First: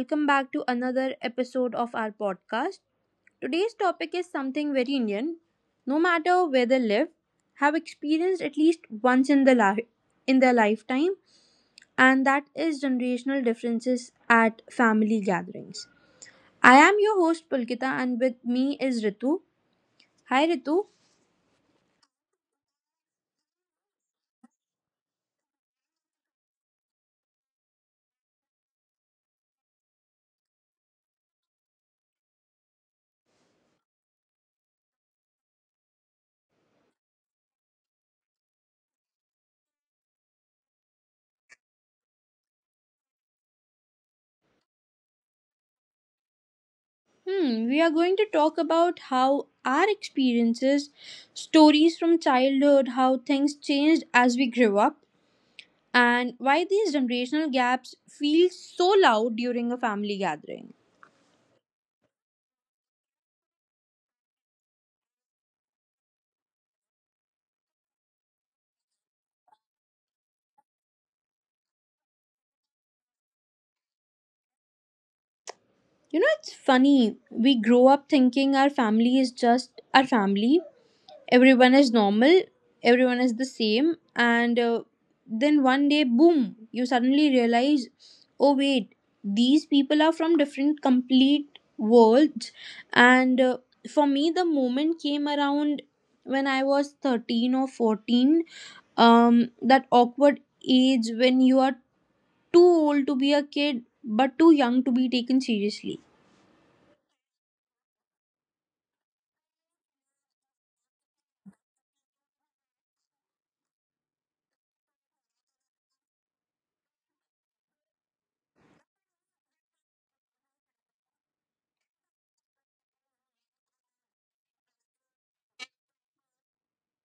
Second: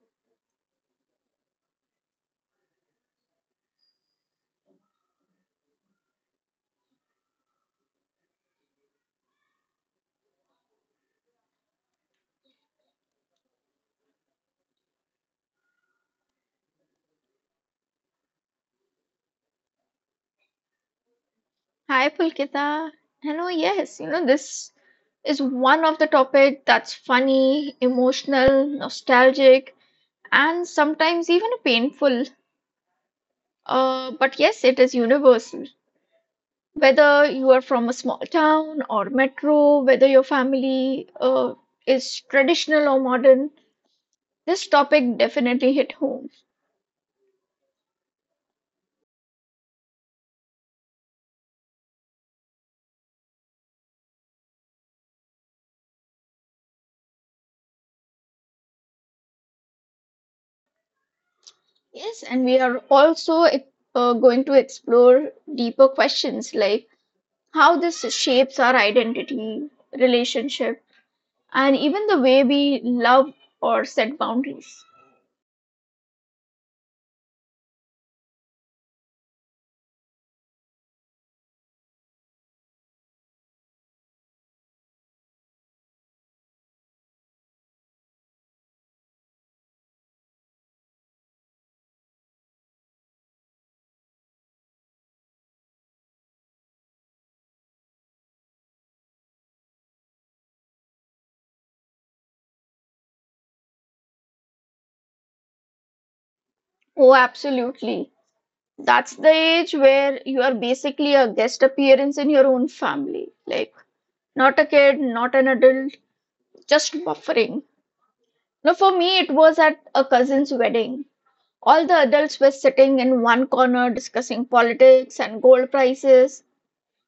welcome back to another episode of our podcast. Today's topic is something very Indian. No matter where they live, have experienced at least once in their lifetime, and that is generational differences at family gatherings. I am your host Pulkita, and with me is Ritu. Hi, Ritu. Hi, Pulkita. Hello, yes, you know, this is one of the topic that's funny, emotional, nostalgic, and sometimes even painful. But yes, it is universal. Whether you are from a small town or metro, whether your family is traditional or modern, this topic definitely hit home. We are going to talk about how our experiences, stories from childhood, how things changed as we grew up and why these generational gaps feel so loud during a family gathering. Yes, and we are also going to explore deeper questions like how this shapes our identity, relationship, and even the way we love or set boundaries. You know, it's funny. We grow up thinking our family is just our family, everyone is normal, everyone is the same, and then one day, boom, you suddenly realize, oh, wait, these people are from different, complete worlds. And for me, the moment came around when I was 13 or 14, that awkward age when you are too old to be a kid but too young to be taken seriously. Oh, absolutely. That's the age where you are basically a guest appearance in your own family. Like, not a kid, not an adult, just buffering. Now, for me, it was at a cousin's wedding. All the adults were sitting in one corner discussing politics and gold prices,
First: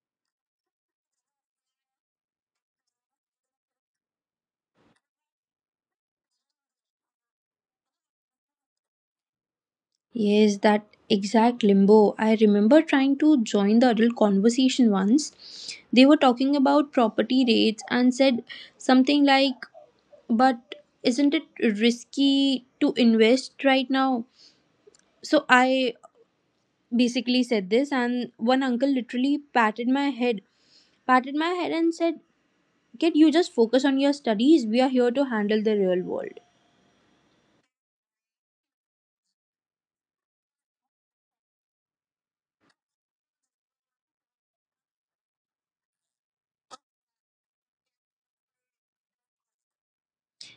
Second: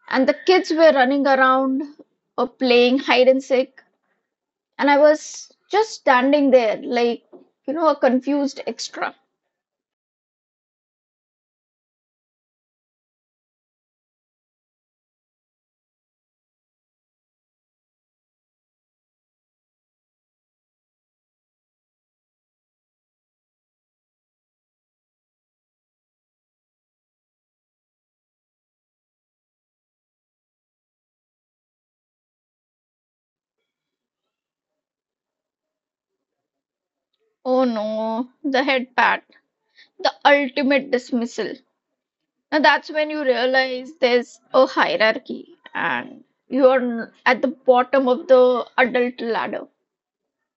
and the kids were running around or playing hide and seek, and I was just standing there, like, a confused extra. Yes, that exact limbo. I remember trying to join the adult conversation once. They were talking about property rates and said something like, but isn't it risky to invest right now? So I basically said this, and one uncle literally patted my head and said, "Kid, you just focus on your studies. We are here to handle the real world." Oh no, the head pat, the ultimate dismissal. Now that's when you realize there's a hierarchy and you're at the bottom of the adult ladder.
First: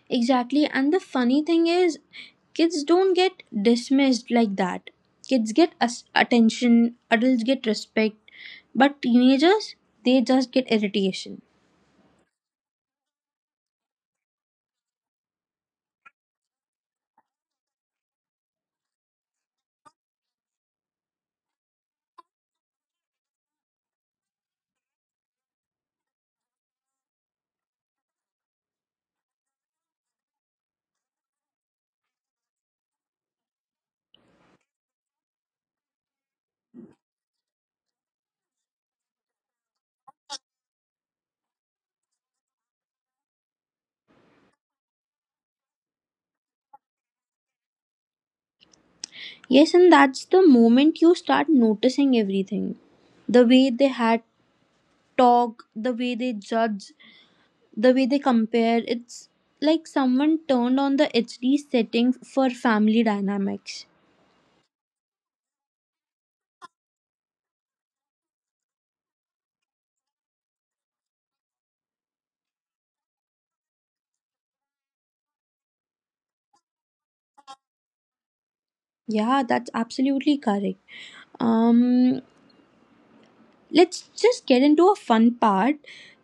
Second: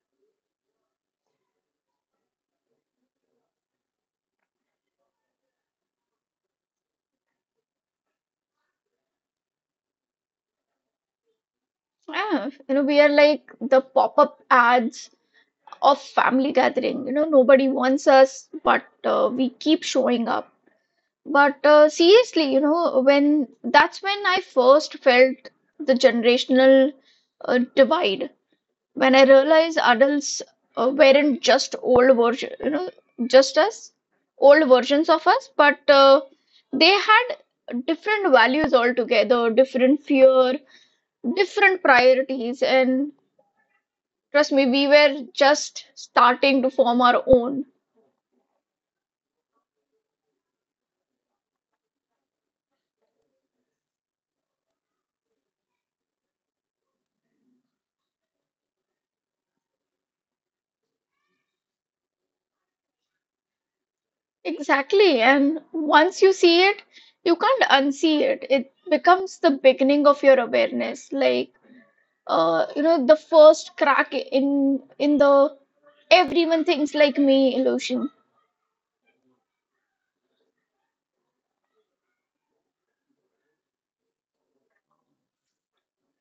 Exactly. And the funny thing is, kids don't get dismissed like that. Kids get attention, adults get respect, but teenagers, they just get irritation. Yeah, we are like the pop up ads of family gathering. Nobody wants us, but we keep showing up. But seriously, you know, when that's when I first felt the generational divide. When I realized adults weren't just old version, you know, just us, old versions of us, but they had different values altogether, different fear, different priorities, and trust me, we were just starting to form our own. Yes, and that's the moment you start noticing everything. The way they had talk, the way they judge, the way they compare. It's like someone turned on the HD setting for family dynamics. Exactly. And once you see it, you can't unsee it. It becomes the beginning of your awareness. The first crack in the everyone thinks like me illusion. Yeah, that's absolutely correct. Um, let's just get into a fun part,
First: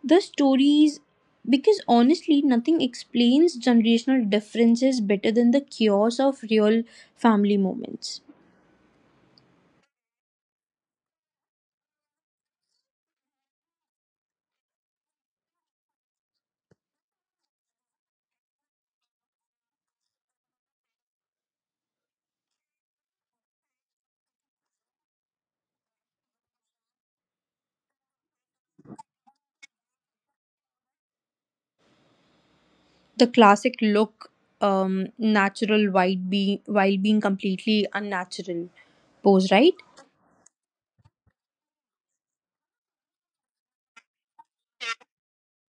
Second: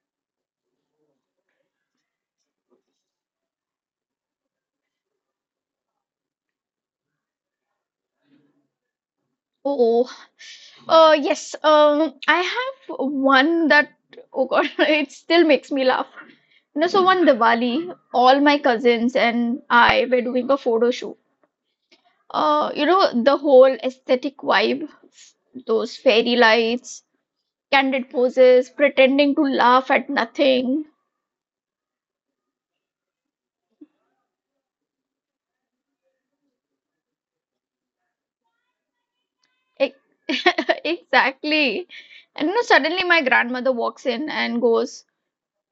the stories, because honestly, nothing explains generational differences better than the chaos of real family moments. Oh, yes. I have one that, oh God, it still makes me laugh. So one Diwali, all my cousins and I were doing a photo shoot. The whole aesthetic vibe, those fairy lights, candid poses, pretending to laugh at nothing. The classic look, natural while being completely unnatural pose, right? Ex- Exactly. And suddenly my grandmother walks in and goes,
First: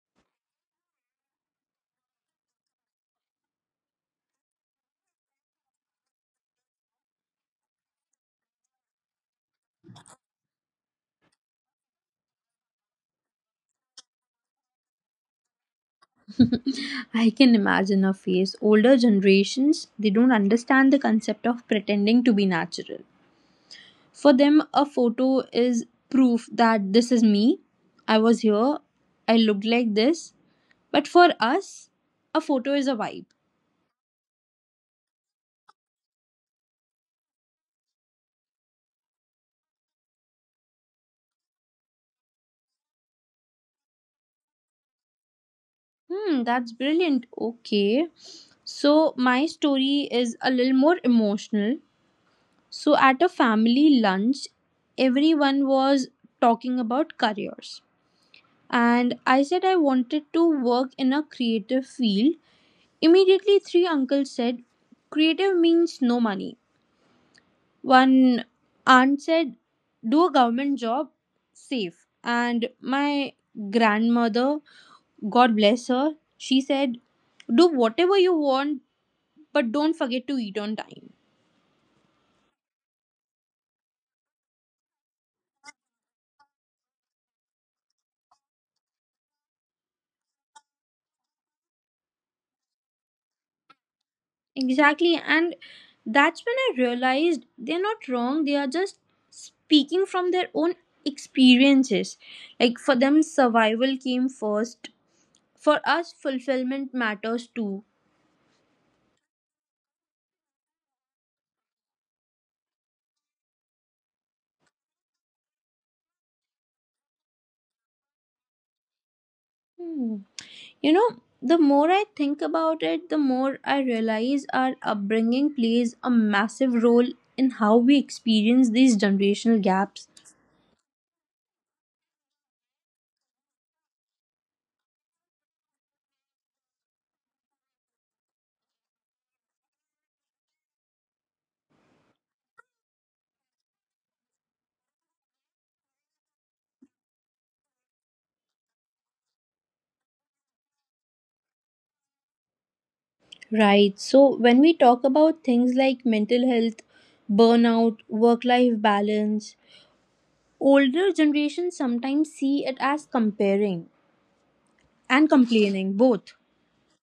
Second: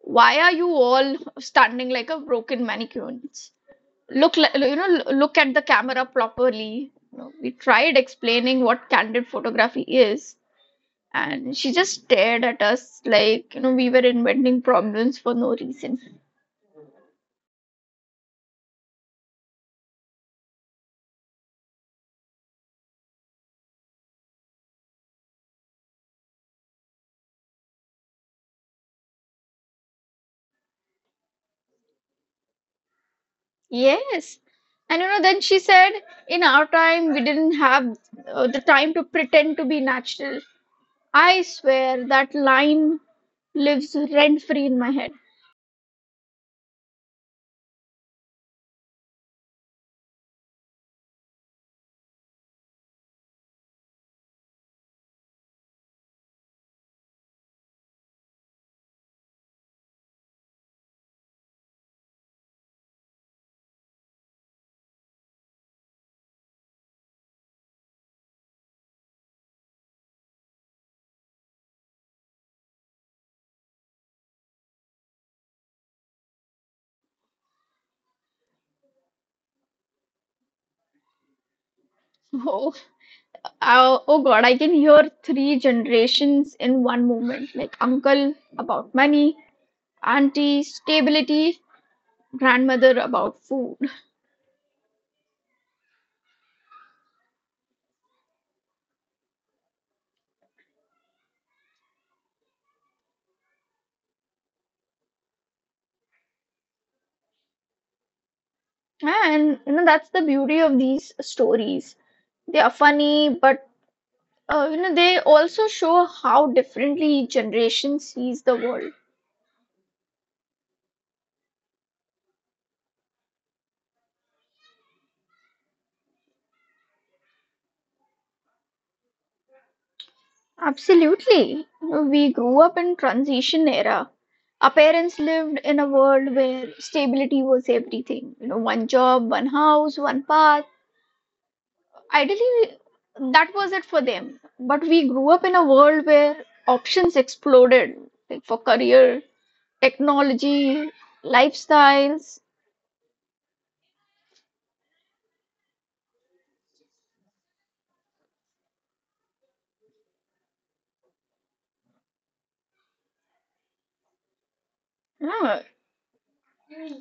"Why are you all standing like a broken mannequin? Look at the camera properly." We tried explaining what candid photography is, and she just stared at us like, we were inventing problems for no reason. I can imagine a face. Older generations, they don't understand the concept of pretending to be natural. For them, a photo is proof that this is me. I was here. I looked like this. But for us, a photo is a vibe. Yes. Then she said, "In our time, we didn't have the time to pretend to be natural." I swear that line lives rent free in my head. That's brilliant. Okay. So, my story is a little more emotional. So, at a family lunch, everyone was talking about careers. And I said I wanted to work in a creative field. Immediately, three uncles said, "Creative means no money." One aunt said, "Do a government job, safe." And my grandmother, God bless her, she said, "Do whatever you want, but don't forget to eat on time." Oh, oh God, I can hear three generations in one moment. Like uncle about money, auntie stability, grandmother about food. Exactly. And that's when I realized they're not wrong, they are just speaking from their own experiences. Like for them, survival came first. For us, fulfillment matters too. That's the beauty of these stories. They are funny, but they also show how differently generation sees the world. Hmm. You know, the more I think about it, the more I realize our upbringing plays a massive role in how we experience these generational gaps. Absolutely. We grew up in transition era. Our parents lived in a world where stability was everything. You know, one job, one house, one path. Ideally, that was it for them. But we grew up in a world where options exploded, like for career, technology, lifestyles. Right. So, when we talk about things like mental health, burnout, work life balance, older generations sometimes see it as comparing and Yeah, complaining, both.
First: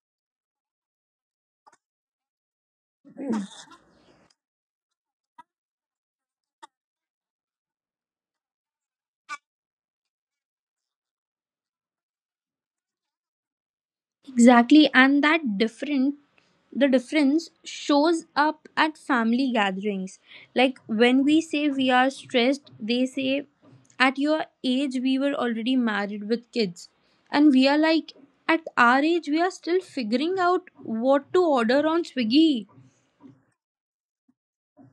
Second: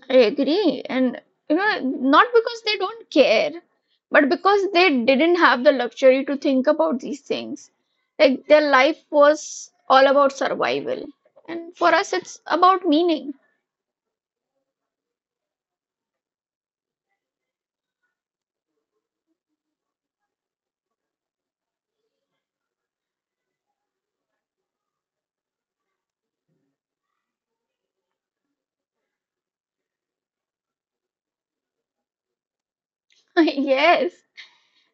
I agree. Not because they don't care, but because they didn't have the luxury to think about these things. Like their life was all about survival. And for us, it's about meaning. Exactly, and that different the difference shows up at family gatherings. Like when we say we are stressed, they say at your age we were already married with kids. And we are like at our age we are still figuring out what to order on Swiggy. Yes.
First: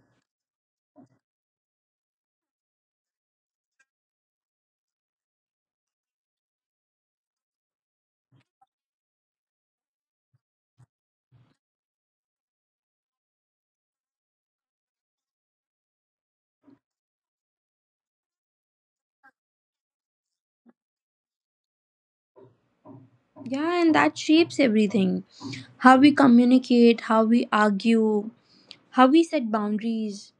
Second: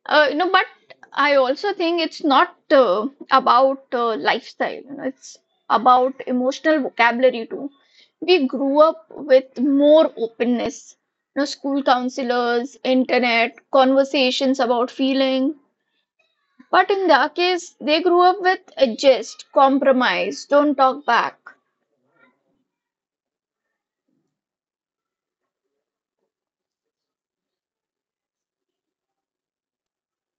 But I also think it's not about lifestyle, it's about emotional vocabulary too. We grew up with more openness, you know, school counselors, internet, conversations about feeling. But in their case, they grew up with adjust, compromise, don't talk back. Yeah, and that shapes everything. How we communicate, how we argue, how we set boundaries.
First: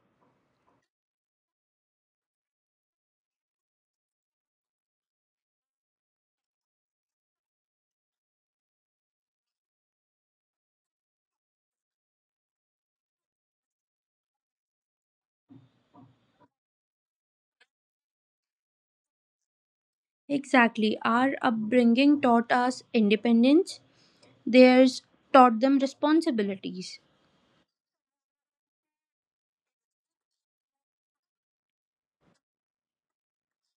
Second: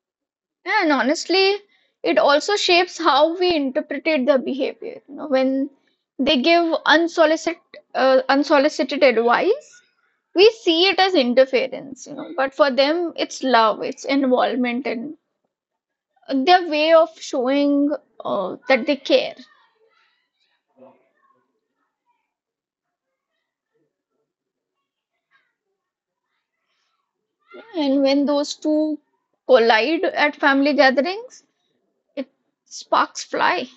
Yeah, and honestly, it also shapes how we interpret their behavior. You know, when they give unsolicited advice, we see it as interference, you know, but for them, it's love, it's involvement, and their way of showing that they care. Exactly. Our upbringing taught us independence. Theirs taught them responsibilities. And when those two collide at family gatherings, it sparks fly.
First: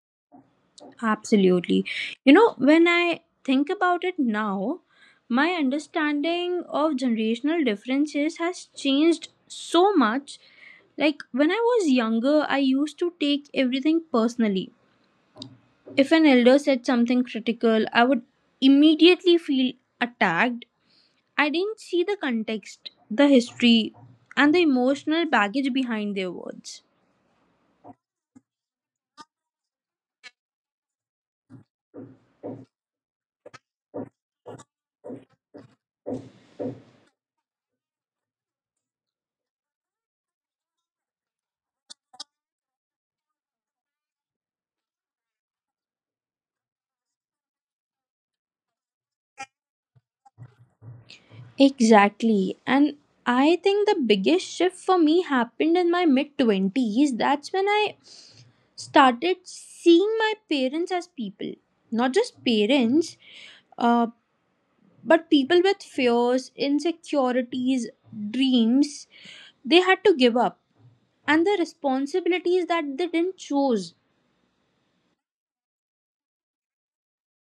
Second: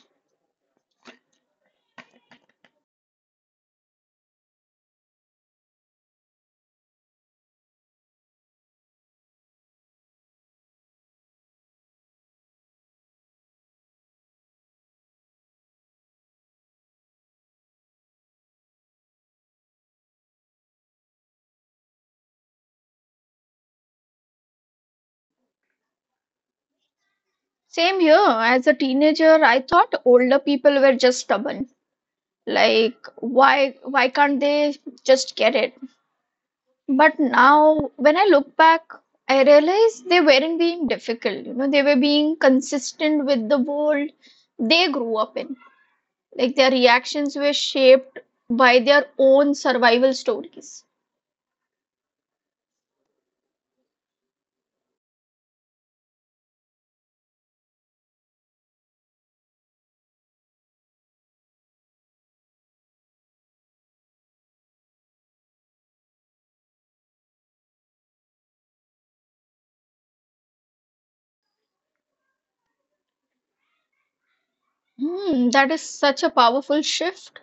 Absolutely. You know, when I think about it now, my understanding of generational differences has changed so much. Like when I was younger, I used to take everything personally. If an elder said something critical, I would immediately feel attacked. I didn't see the context, the history, and the emotional baggage behind their words. Same here, as a teenager, I thought older people were just stubborn. Like why can't they just get it? But now when I look back, I realize they weren't being difficult. You know, they were being consistent with the world they grew up in. Like their reactions were shaped by their own survival stories. Exactly. And I think the biggest shift for me happened in my mid 20s. That's when I started seeing my parents as people, not just parents, uh, but people with fears, insecurities, dreams they had to give up and the responsibilities that they didn't choose. Hmm, that is such a powerful shift.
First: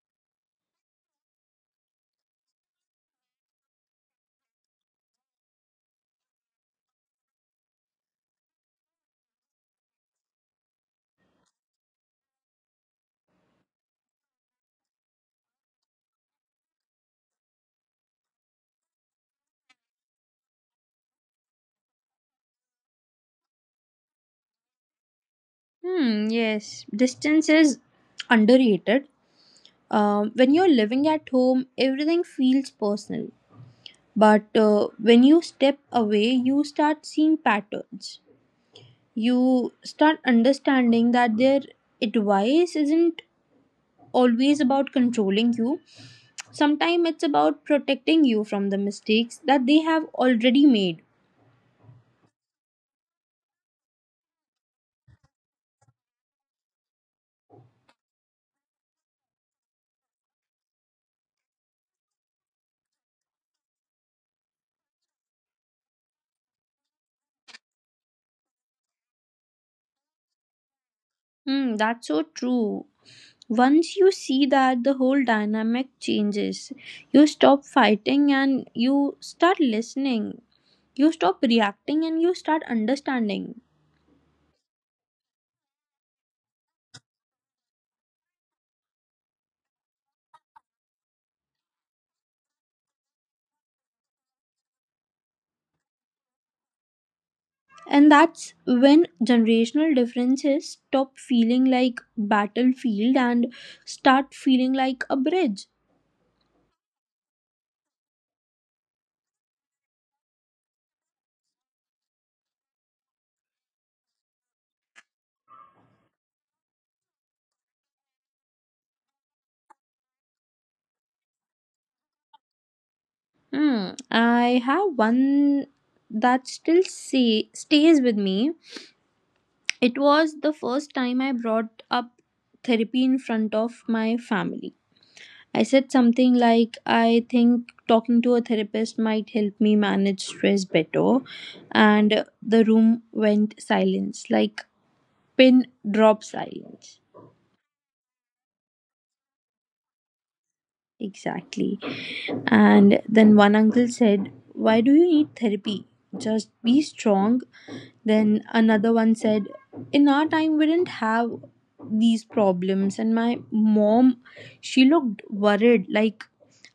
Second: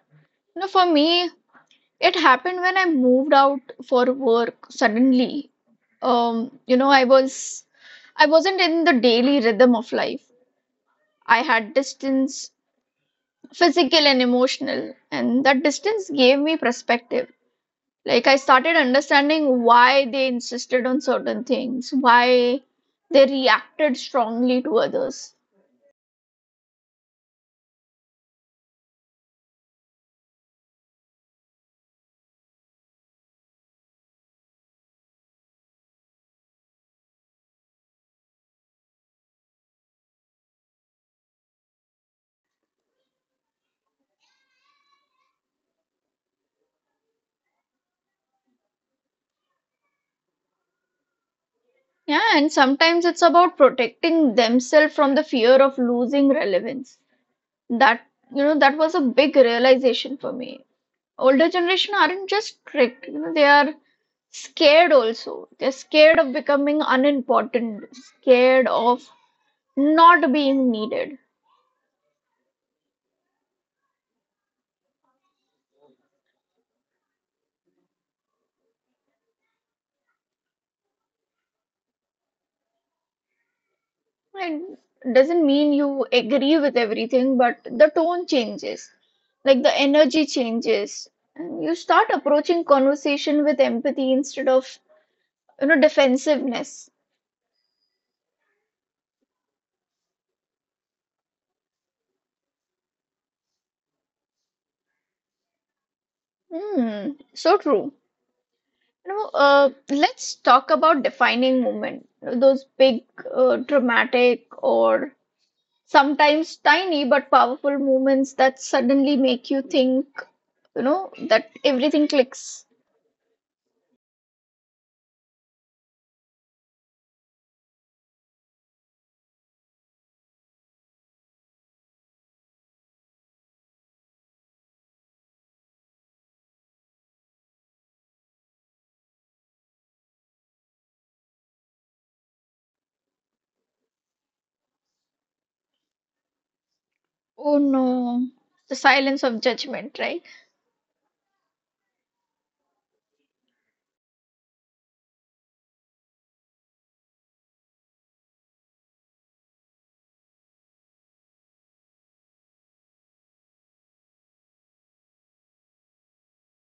You know, for me, it happened when I moved out for work. Suddenly, um you know i was I wasn't in the daily rhythm of life. I had distance, physical and emotional, and that distance gave me perspective. Like I started understanding why they insisted on certain things, why they reacted strongly to others. Hmm, yes, distance is underrated. When you're living at home, everything feels personal. But when you step away, you start seeing patterns. You start understanding that their advice isn't always about controlling you. Sometimes it's about protecting you from the mistakes that they have already made. Yeah, and sometimes it's about protecting themselves from the fear of losing relevance. That that was a big realization for me. Older generation aren't just strict, you know, they are scared also. They're scared of becoming unimportant, scared of not being needed. That's so true. Once you see that, the whole dynamic changes. You stop fighting and you start listening. You stop reacting and you start understanding. It doesn't mean you agree with everything, but the tone changes, like the energy changes, and you start approaching conversation with empathy instead of, defensiveness. And that's when generational differences stop feeling like battlefield and start feeling like a bridge. Hmm, so true. Let's talk about defining movement. You know, those big, dramatic, or sometimes tiny but powerful movements that suddenly make you think, you know, that everything clicks. Hmm. I have one that still stays with me. It was the first time I brought up therapy in front of my family. I said something like, "I think talking to a therapist might help me manage stress better." And the room went silence, like pin drop silence. Oh no, the silence of judgment, right? Exactly. And then one uncle said, "Why do you need therapy? Just be strong." Then another one said, "In our time, we didn't have these problems." And my mom, she looked worried, like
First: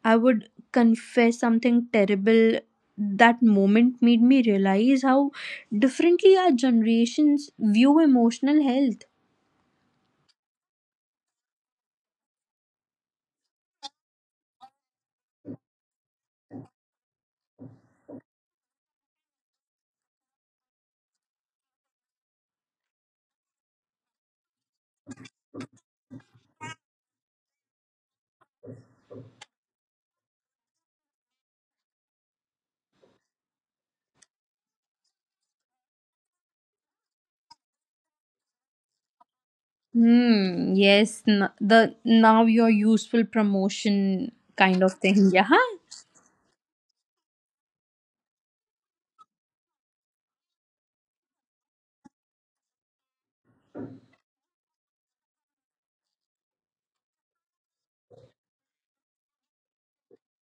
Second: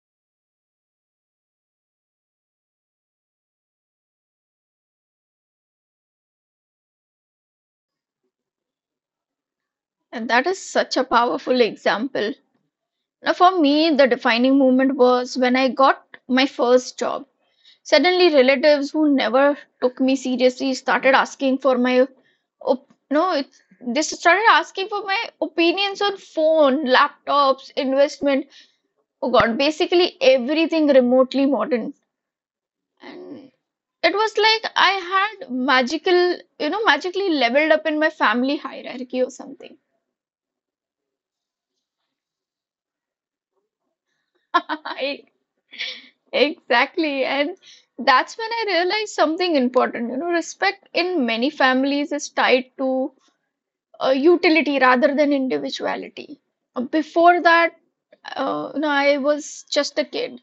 I would confess something terrible. That moment made me realize how differently our generations view emotional health. And that is such a powerful example. Now, for me, the defining moment was when I got my first job. Suddenly, relatives who never took me seriously started asking for my, op- no, it, they started asking for my opinions on phone, laptops, investment. Oh God, basically everything remotely modern. And it was like I had magically leveled up in my family hierarchy or something. Hmm. Yes. The now your useful promotion kind of I, thing. Yeah. exactly. And that's when I realized something important. You know, respect in many families is tied to utility rather than individuality. Before that, I was just a kid.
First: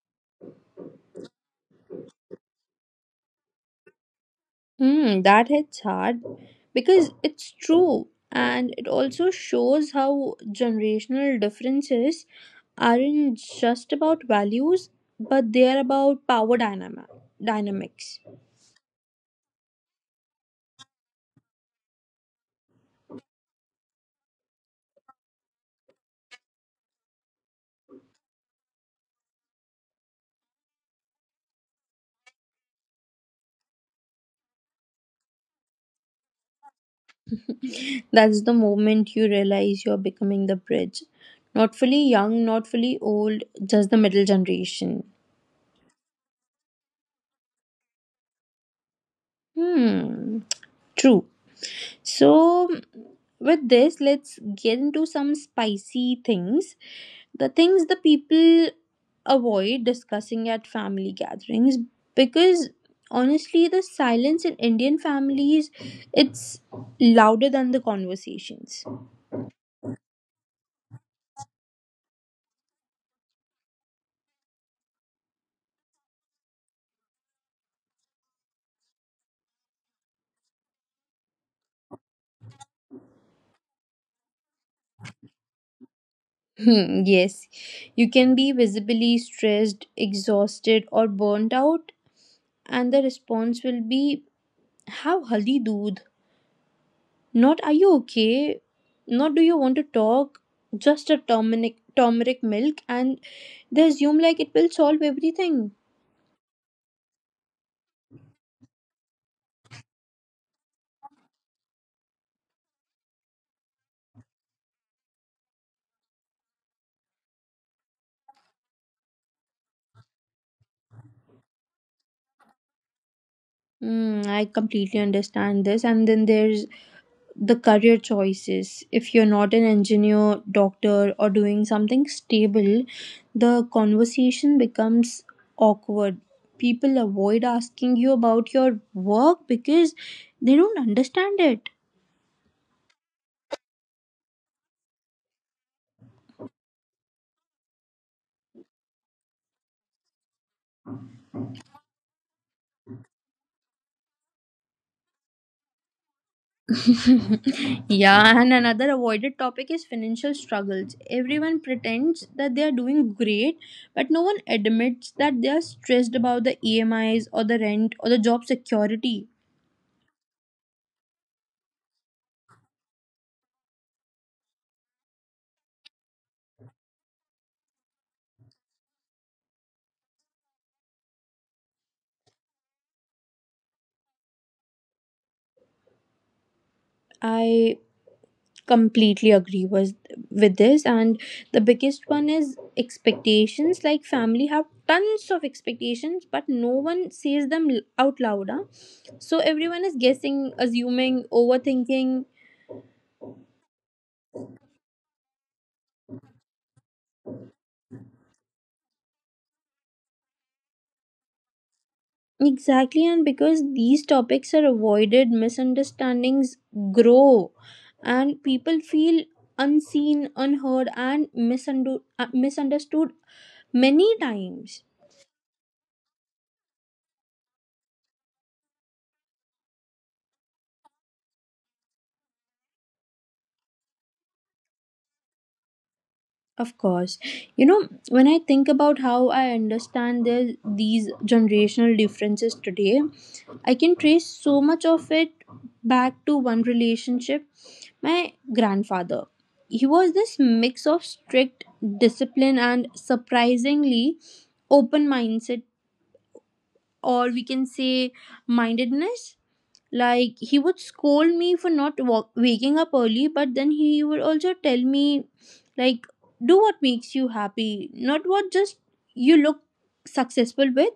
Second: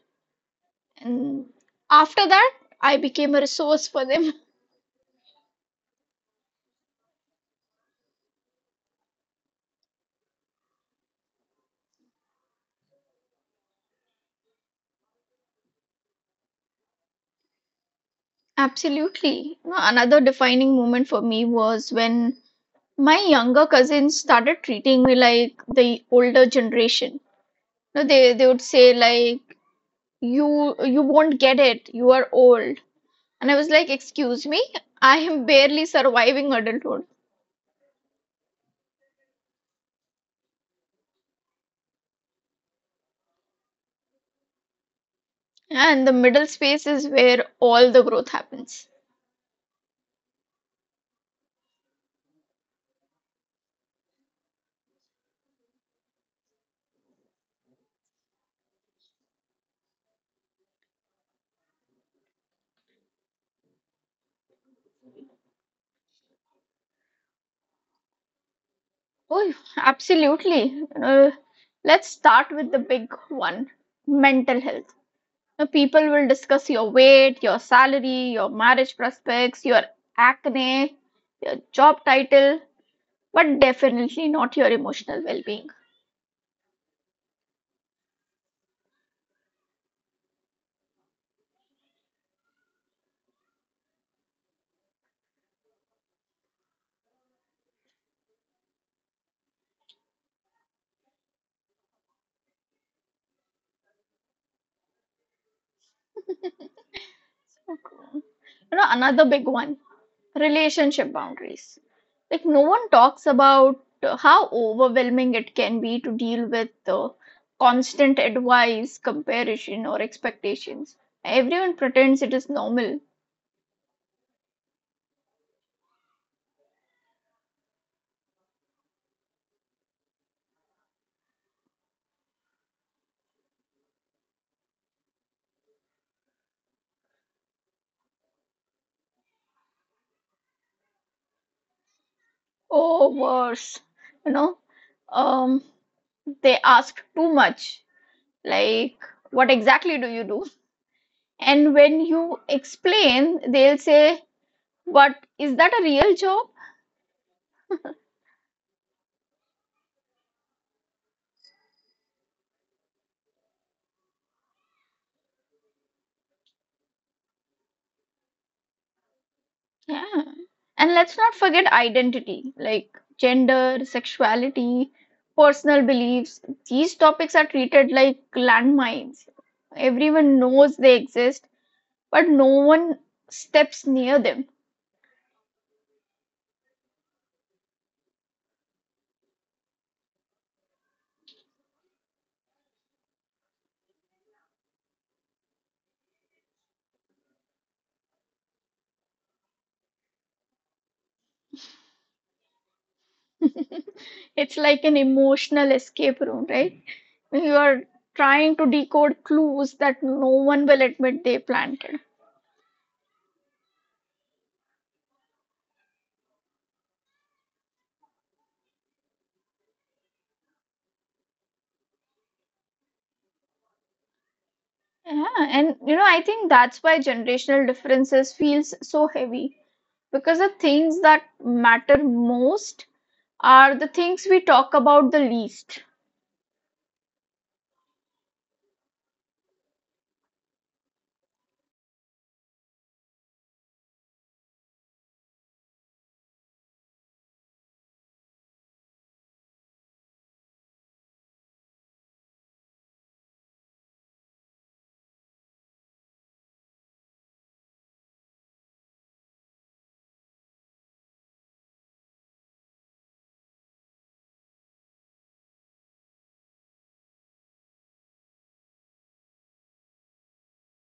And after that, I became a resource for them. Hmm. That hits hard because it's true, and it also shows how generational differences aren't just about values, but they are about power dynamics. Absolutely. You know, another defining moment for me was when my younger cousins started treating me like the older generation. No, they would say like you won't get it. You are old. And I was like, excuse me, I am barely surviving adulthood. That's the moment you realize you're becoming the bridge. Not fully young, not fully old, just the middle generation. And the middle space is where all the growth happens. Hmm. True. So, with this, let's get into some spicy things. The things the people avoid discussing at family gatherings because honestly, the silence in Indian families, it's louder than the conversations. Oh, absolutely. Let's start with the big one, mental health. Now, people will discuss your weight, your salary, your marriage prospects, your acne, your job title, but definitely not your emotional well-being. Hmm, yes, you can be visibly stressed, exhausted, or burnt out, and the response will be, "How haldi dood?" Not are you okay? Not do you want to talk? Just a turmeric milk and they assume like it will solve everything. Okay, another big one, relationship boundaries. Like no one talks about how overwhelming it can be to deal with uh, constant advice, comparison or expectations. Everyone pretends it is normal. I completely understand this. And then there's the career choices. If you're not an engineer, doctor, or doing something stable, the conversation becomes awkward. People avoid asking you about your work because they don't understand it. Or worse, you know um they ask too much, like what exactly do you do? And when you explain, they'll say, "What is that, a real job?" Yeah, and another avoided topic is financial struggles. Everyone pretends that they are doing great, but no one admits that they are stressed about the EMIs or the rent or the job security. Yeah. And let's not forget identity, like gender, sexuality, personal beliefs. These topics are treated like landmines. Everyone knows they exist, but no one steps near them. I completely agree with this, and the biggest one is expectations. Like, family have tons of expectations, but no one says them out loud. Huh? So, everyone is guessing, assuming, overthinking. It's like an emotional escape room, right? You are trying to decode clues that no one will admit they planted. Exactly, and because these topics are avoided, misunderstandings grow, and people feel unseen, unheard, and misunderstood many times. Yeah, and you know, I think that's why generational differences feels so heavy. Because the things that matter most are the things we talk about the least. Of course. You know, when I think about how I understand these generational differences today, I can trace so much of it back to one relationship. My grandfather. He was this mix of strict discipline and surprisingly open mindset, or we can say mindedness. Like he would scold me for not waking up early, but then he would also tell me, like, do what makes you happy, not what just you look successful with.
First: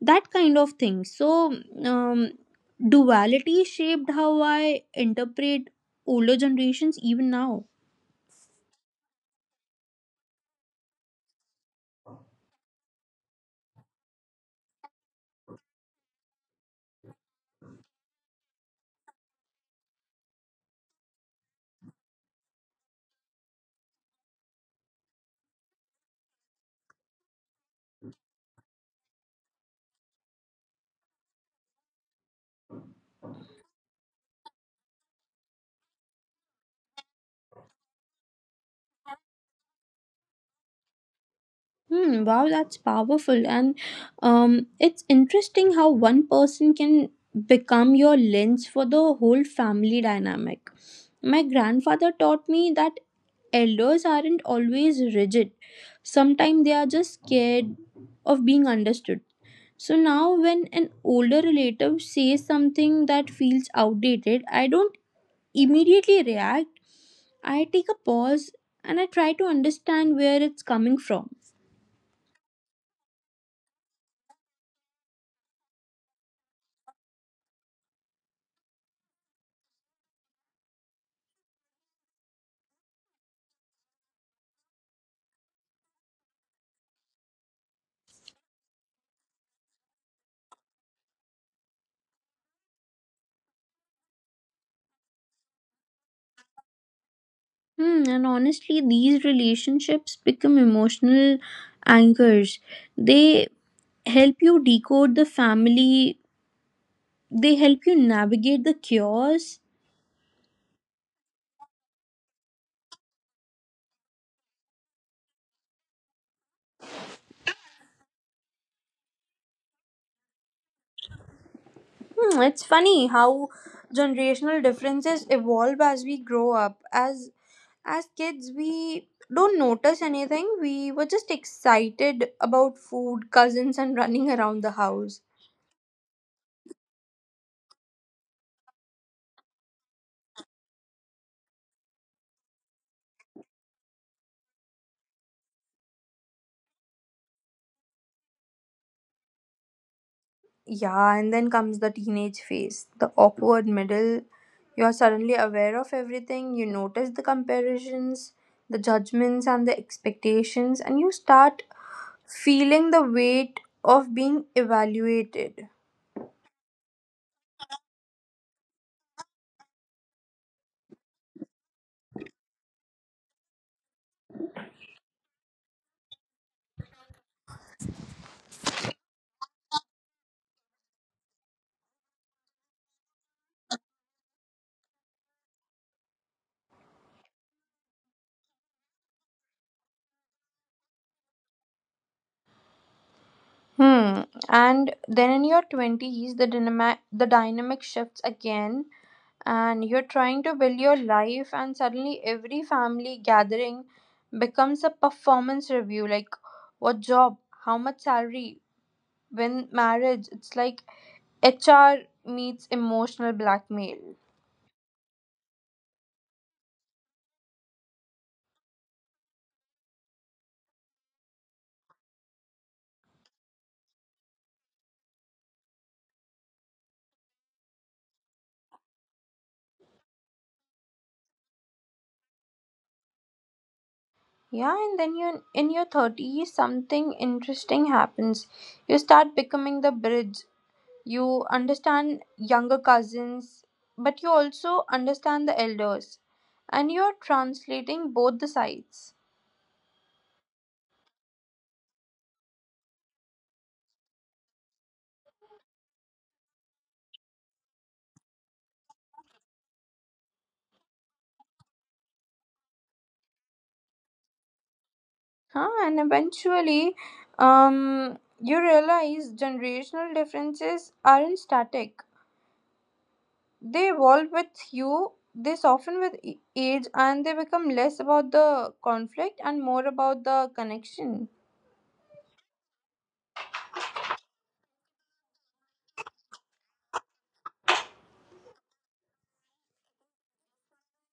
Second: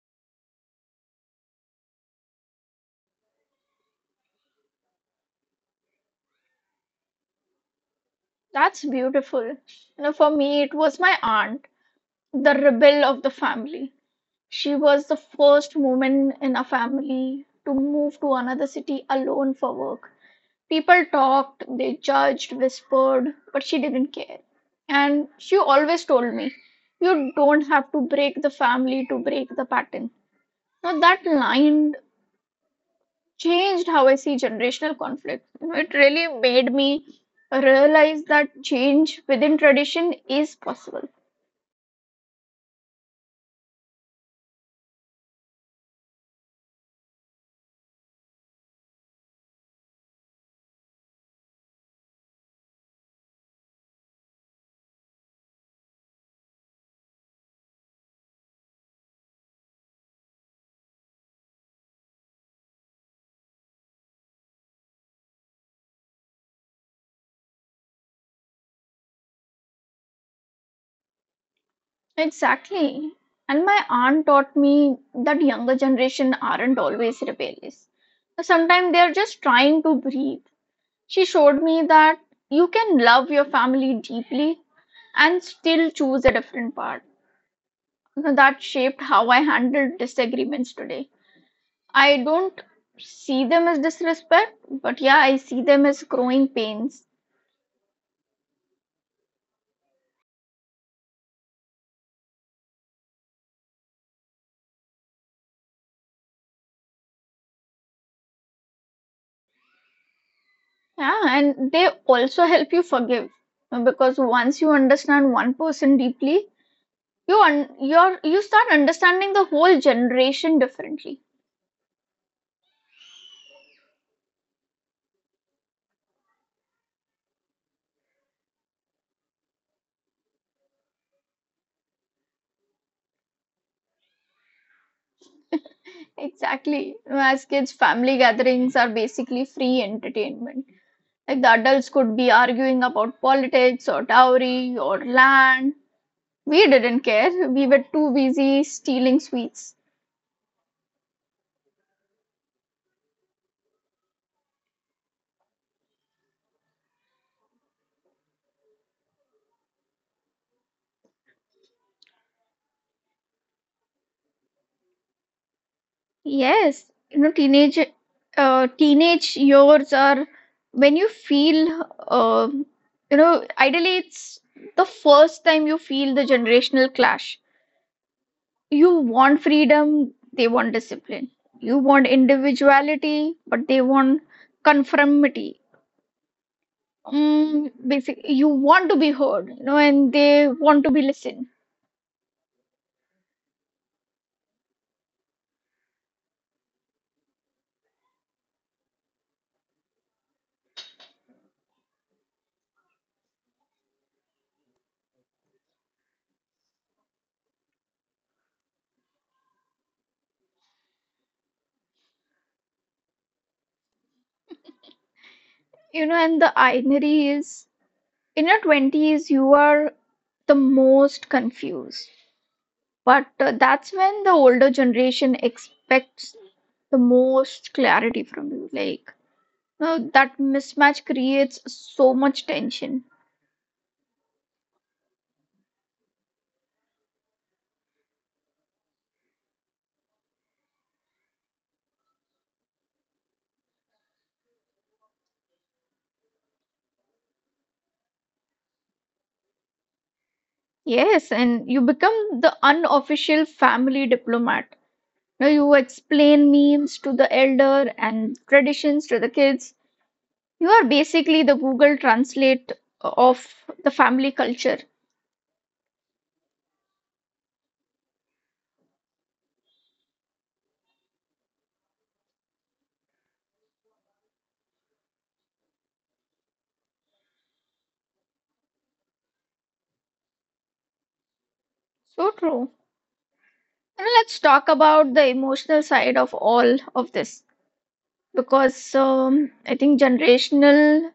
That kind of thing. So, um, duality shaped how I interpret older generations even now. That's beautiful. You know, for me, it was my aunt, the rebel of the family. She was the first woman in a family to move to another city alone for work. People talked, they judged, whispered, but she didn't care. And she always told me, "You don't have to break the family to break the pattern." Now, that line changed how I see generational conflict. You know, it really made me realize that change within tradition is possible. Hmm, wow, that's powerful. And it's interesting how one person can become your lens for the whole family dynamic. My grandfather taught me that elders aren't always rigid, sometimes they are just scared of being understood. So now, when an older relative says something that feels outdated, I don't immediately react. I take a pause and I try to understand where it's coming from. Exactly. And my aunt taught me that younger generation aren't always rebellious. Sometimes they are just trying to breathe. She showed me that you can love your family deeply and still choose a different path. That shaped how I handle disagreements today. I don't see them as disrespect, but yeah, I see them as growing pains. And honestly, these relationships become emotional anchors. They help you decode the family, they help you navigate the chaos. Yeah, and they also help you forgive, because once you understand one person deeply, you start understanding the whole generation differently. It's funny how generational differences evolve as we grow up. As kids, we don't notice anything. We were just excited about food, cousins, and running around the house. Exactly. As kids, family gatherings are basically free entertainment. Like the adults could be arguing about politics or dowry or land. We didn't care. We were too busy stealing sweets. Yeah, and then comes the teenage phase, the awkward middle. You are suddenly aware of everything, you notice the comparisons, the judgments, and the expectations, and you start feeling the weight of being evaluated. Yes, you know, teenage years are when you feel, ideally it's the first time you feel the generational clash. You want freedom, they want discipline. You want individuality, but they want conformity. Mm, basically, you want to be heard, you know, and they want to be listened. Hmm. And then in your 20s, the dynamic shifts again, and you're trying to build your life, and suddenly every family gathering becomes a performance review, like what job, how much salary, when marriage. It's like HR meets emotional blackmail. You know, and the irony is in your 20s, you are the most confused. But that's when the older generation expects the most clarity from you. Like, you know, that mismatch creates so much tension. Yeah, and then you in your 30s, something interesting happens. You start becoming the bridge. You understand younger cousins, but you also understand the elders, and you're translating both the sides. Yes, and you become the unofficial family diplomat. Now you explain memes to the elder and traditions to the kids. You are basically the Google Translate of the family culture. Huh? And eventually, you realize generational differences aren't static. They evolve with you, they soften with age, and they become less about the conflict and more about the connection. So true. And let's talk about the emotional side of all of this, because I think generational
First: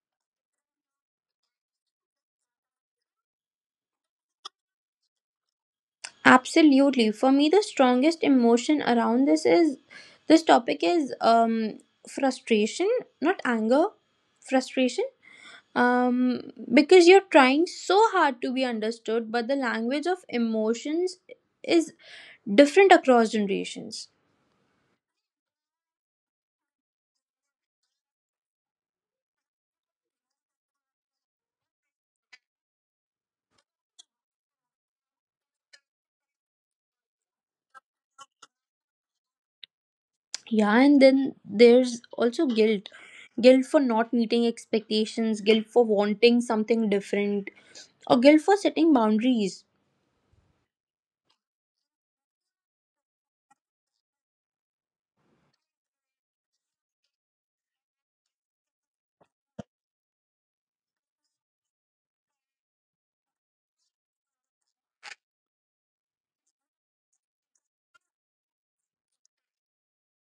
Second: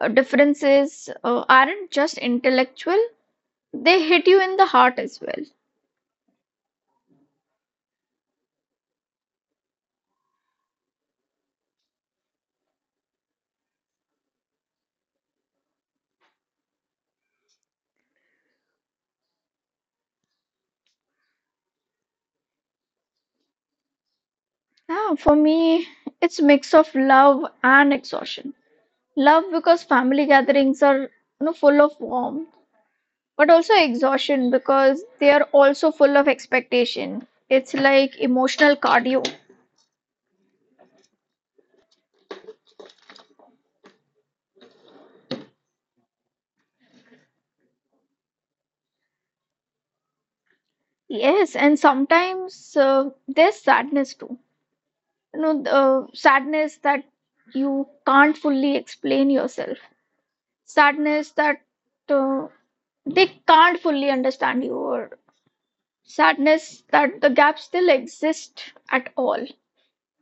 differences aren't just intellectual, they hit you in the heart as well. Absolutely. For me, the strongest emotion around this topic is frustration, not anger, frustration. Um, because you're trying so hard to be understood, but the language of emotions is different across generations. Yeah, for me, it's mix of love and exhaustion. Love because family gatherings are, you know, full of warmth, but also exhaustion because they are also full of expectation. It's like emotional cardio. Yeah, and then there's also guilt for not meeting expectations, guilt for wanting something different, or guilt for setting boundaries. Yes, and sometimes there's sadness too. You know, the sadness that you can't fully explain yourself, sadness that uh, they can't fully understand you, or sadness that the gap still exists at all.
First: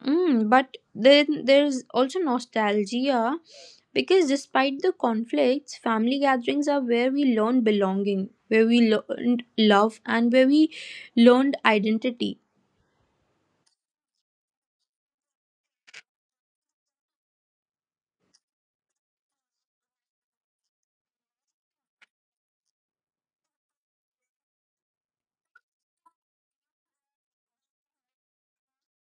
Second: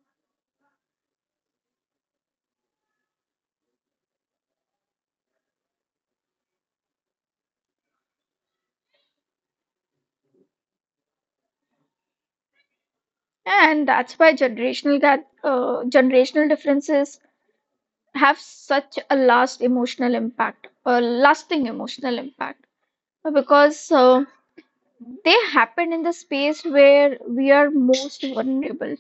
But then there's also nostalgia because despite the conflicts, family gatherings are where we learn belonging, where we learned love, and where we learned identity. And that's why generational differences have such a lasting emotional impact, because they happen in the space where we are most vulnerable.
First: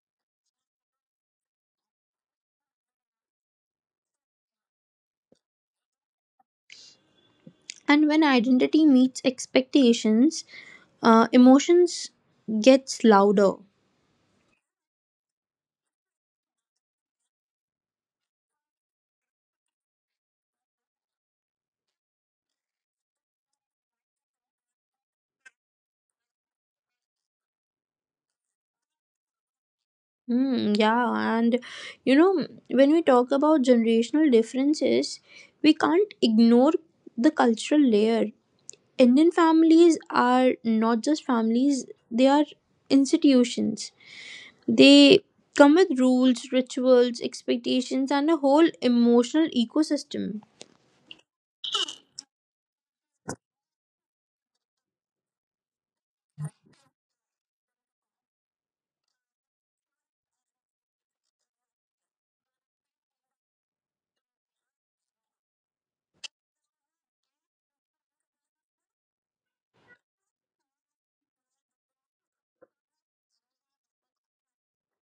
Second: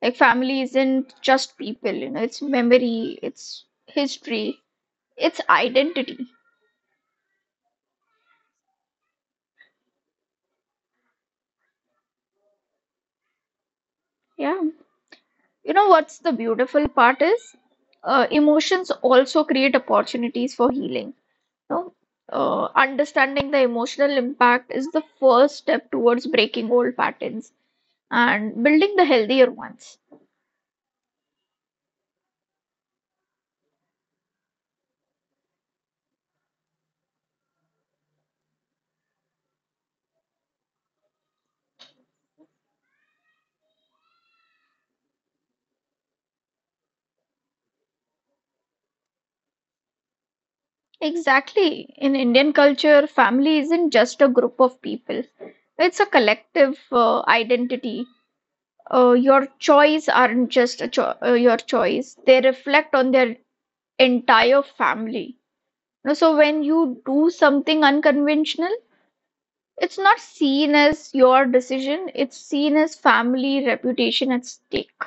Like family isn't just people, you know, it's memory, it's history, it's identity. And when identity meets expectations, emotions gets louder. Yeah. You know what's the beautiful part is? Emotions also create opportunities for healing. You know, understanding the emotional impact is the first step towards breaking old patterns and building the healthier ones. Mm, yeah, and you know, when we talk about generational differences, we can't ignore the cultural layer. Indian families are not just families, they are institutions. They come with rules, rituals, expectations, and a whole emotional ecosystem. Exactly. In Indian culture, family isn't just a group of people, it's a collective identity. Your choice aren't just a cho- your choice, they reflect on their entire family. No, so when you do something unconventional, it's not seen as your decision, it's seen as family reputation at stake.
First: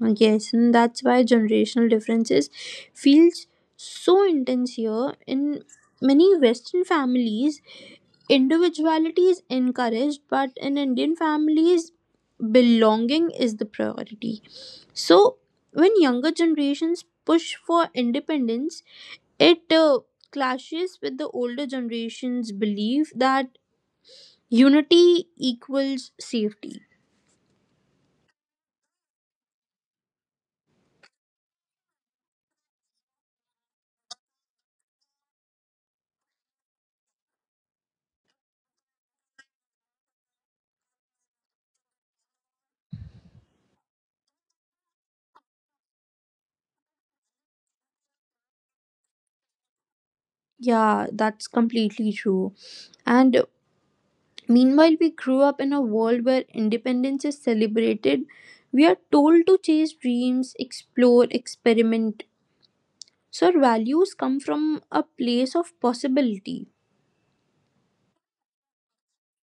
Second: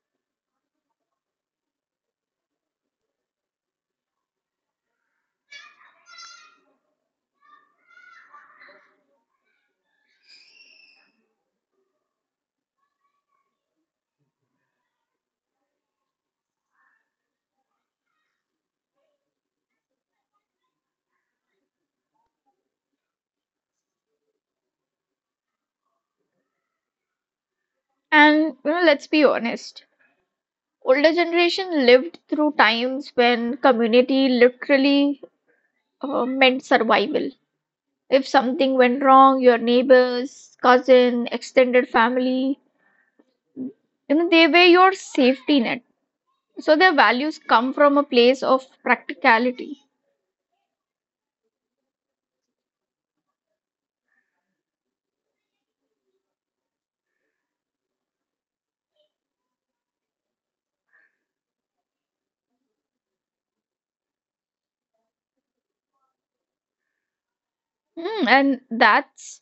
Yes, and that's why generational differences feels so intense here. In many Western families, individuality is encouraged, but in Indian families, belonging is the priority. So, when younger generations push for independence, it clashes with the older generation's belief that unity equals safety. And you know, let's be honest, older generation lived through times when community literally meant survival. If something went wrong, your neighbors, cousin, extended family, you know, they were your safety net. So their values come from a place of practicality. Yeah, that's completely true. And meanwhile, we grew up in a world where independence is celebrated. We are told to chase dreams, explore, experiment. So our values come from a place of possibility. Mm, and that's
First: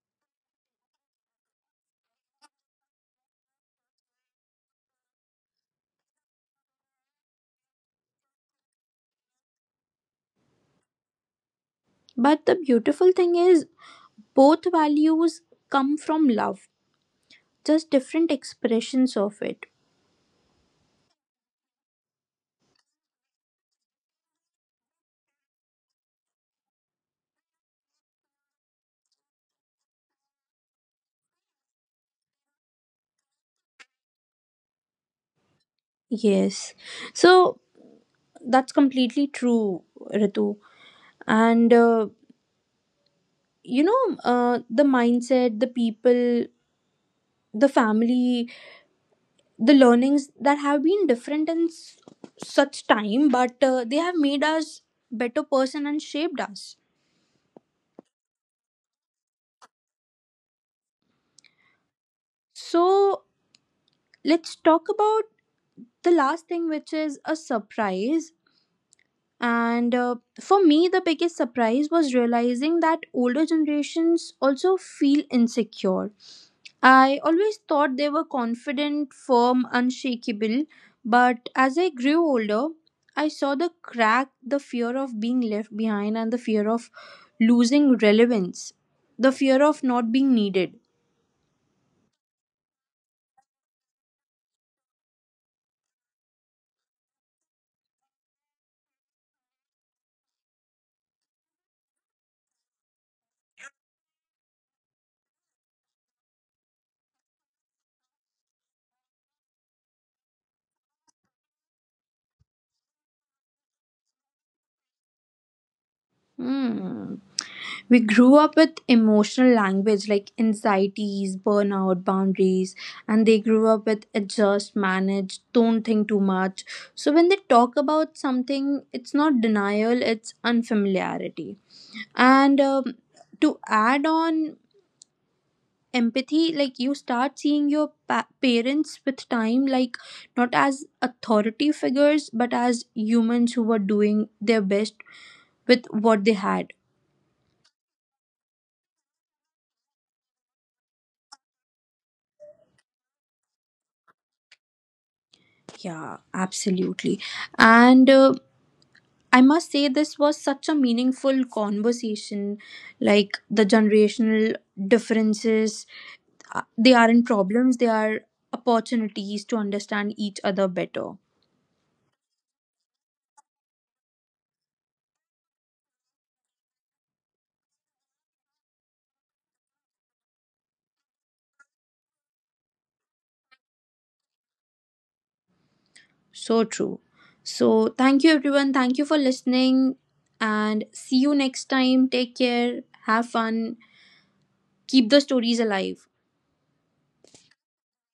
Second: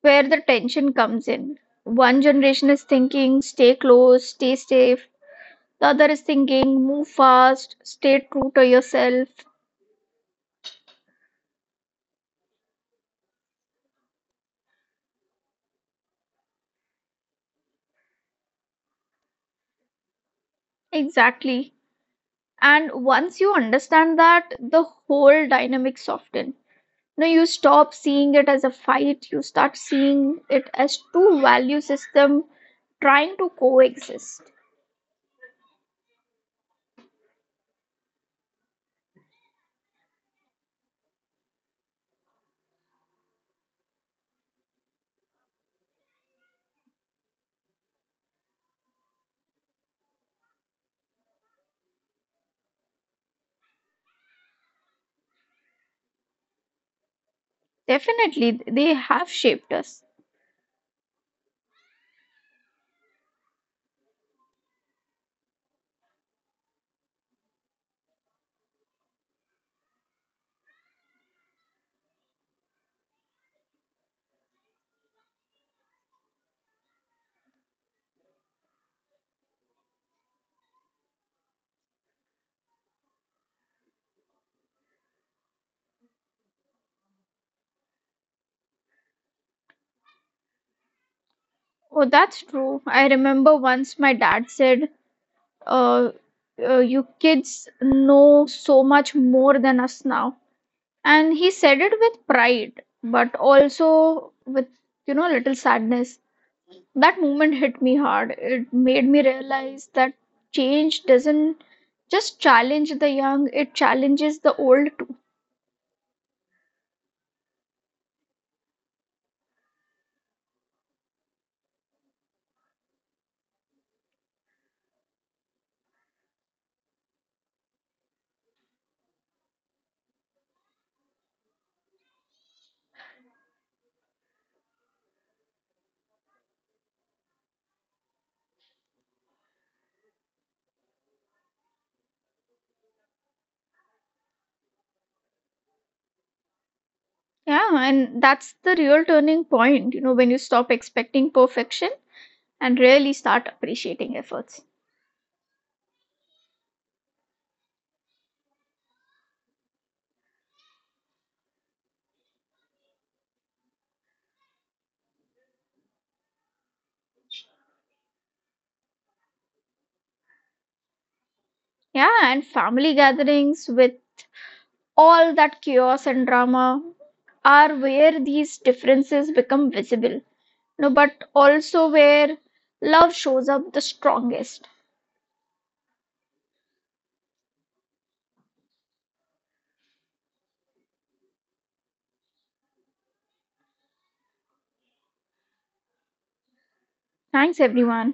where the tension comes in. One generation is thinking, stay close, stay safe. The other is thinking, move fast, stay true to yourself. But the beautiful thing is, both values come from love, just different expressions of it. Exactly. And once you understand that, the whole dynamic softens. No, you stop seeing it as a fight, you start seeing it as two value system trying to coexist. Yes. So that's completely true, Ritu. And, the mindset, the people, the family, the learnings that have been different in such time, but they have made us better person and shaped us. Definitely, they have shaped us. So let's talk about the last thing, which is a surprise, and for me the biggest surprise was realizing that older generations also feel insecure. I always thought they were confident, firm, unshakable. But as I grew older, I saw the crack, the fear of being left behind and the fear of losing relevance, the fear of not being needed. Oh, that's true. I remember once my dad said, uh, "You kids know so much more than us now." And he said it with pride, but also with, you know, little sadness. That moment hit me hard. It made me realize that change doesn't just challenge the young, it challenges the old too. Hmm. We grew up with emotional language like anxieties, burnout, boundaries, and they grew up with adjust, manage, don't think too much. So when they talk about something, it's not denial, it's unfamiliarity. And to add on empathy, like you start seeing your parents with time, like not as authority figures, but as humans who were doing their best with what they had. Yeah, and that's the real turning point, you know, when you stop expecting perfection and really start appreciating efforts. Yeah, absolutely. And I must say, this was such a meaningful conversation. Like the generational differences, they aren't problems, they are opportunities to understand each other better. Yeah, and family gatherings with all that chaos and drama are where these differences become visible. No, but also where love shows up the strongest. So true. So, thank you, everyone. Thank you for listening. And see you next time. Take care. Have fun. Keep the stories alive. Thanks, everyone.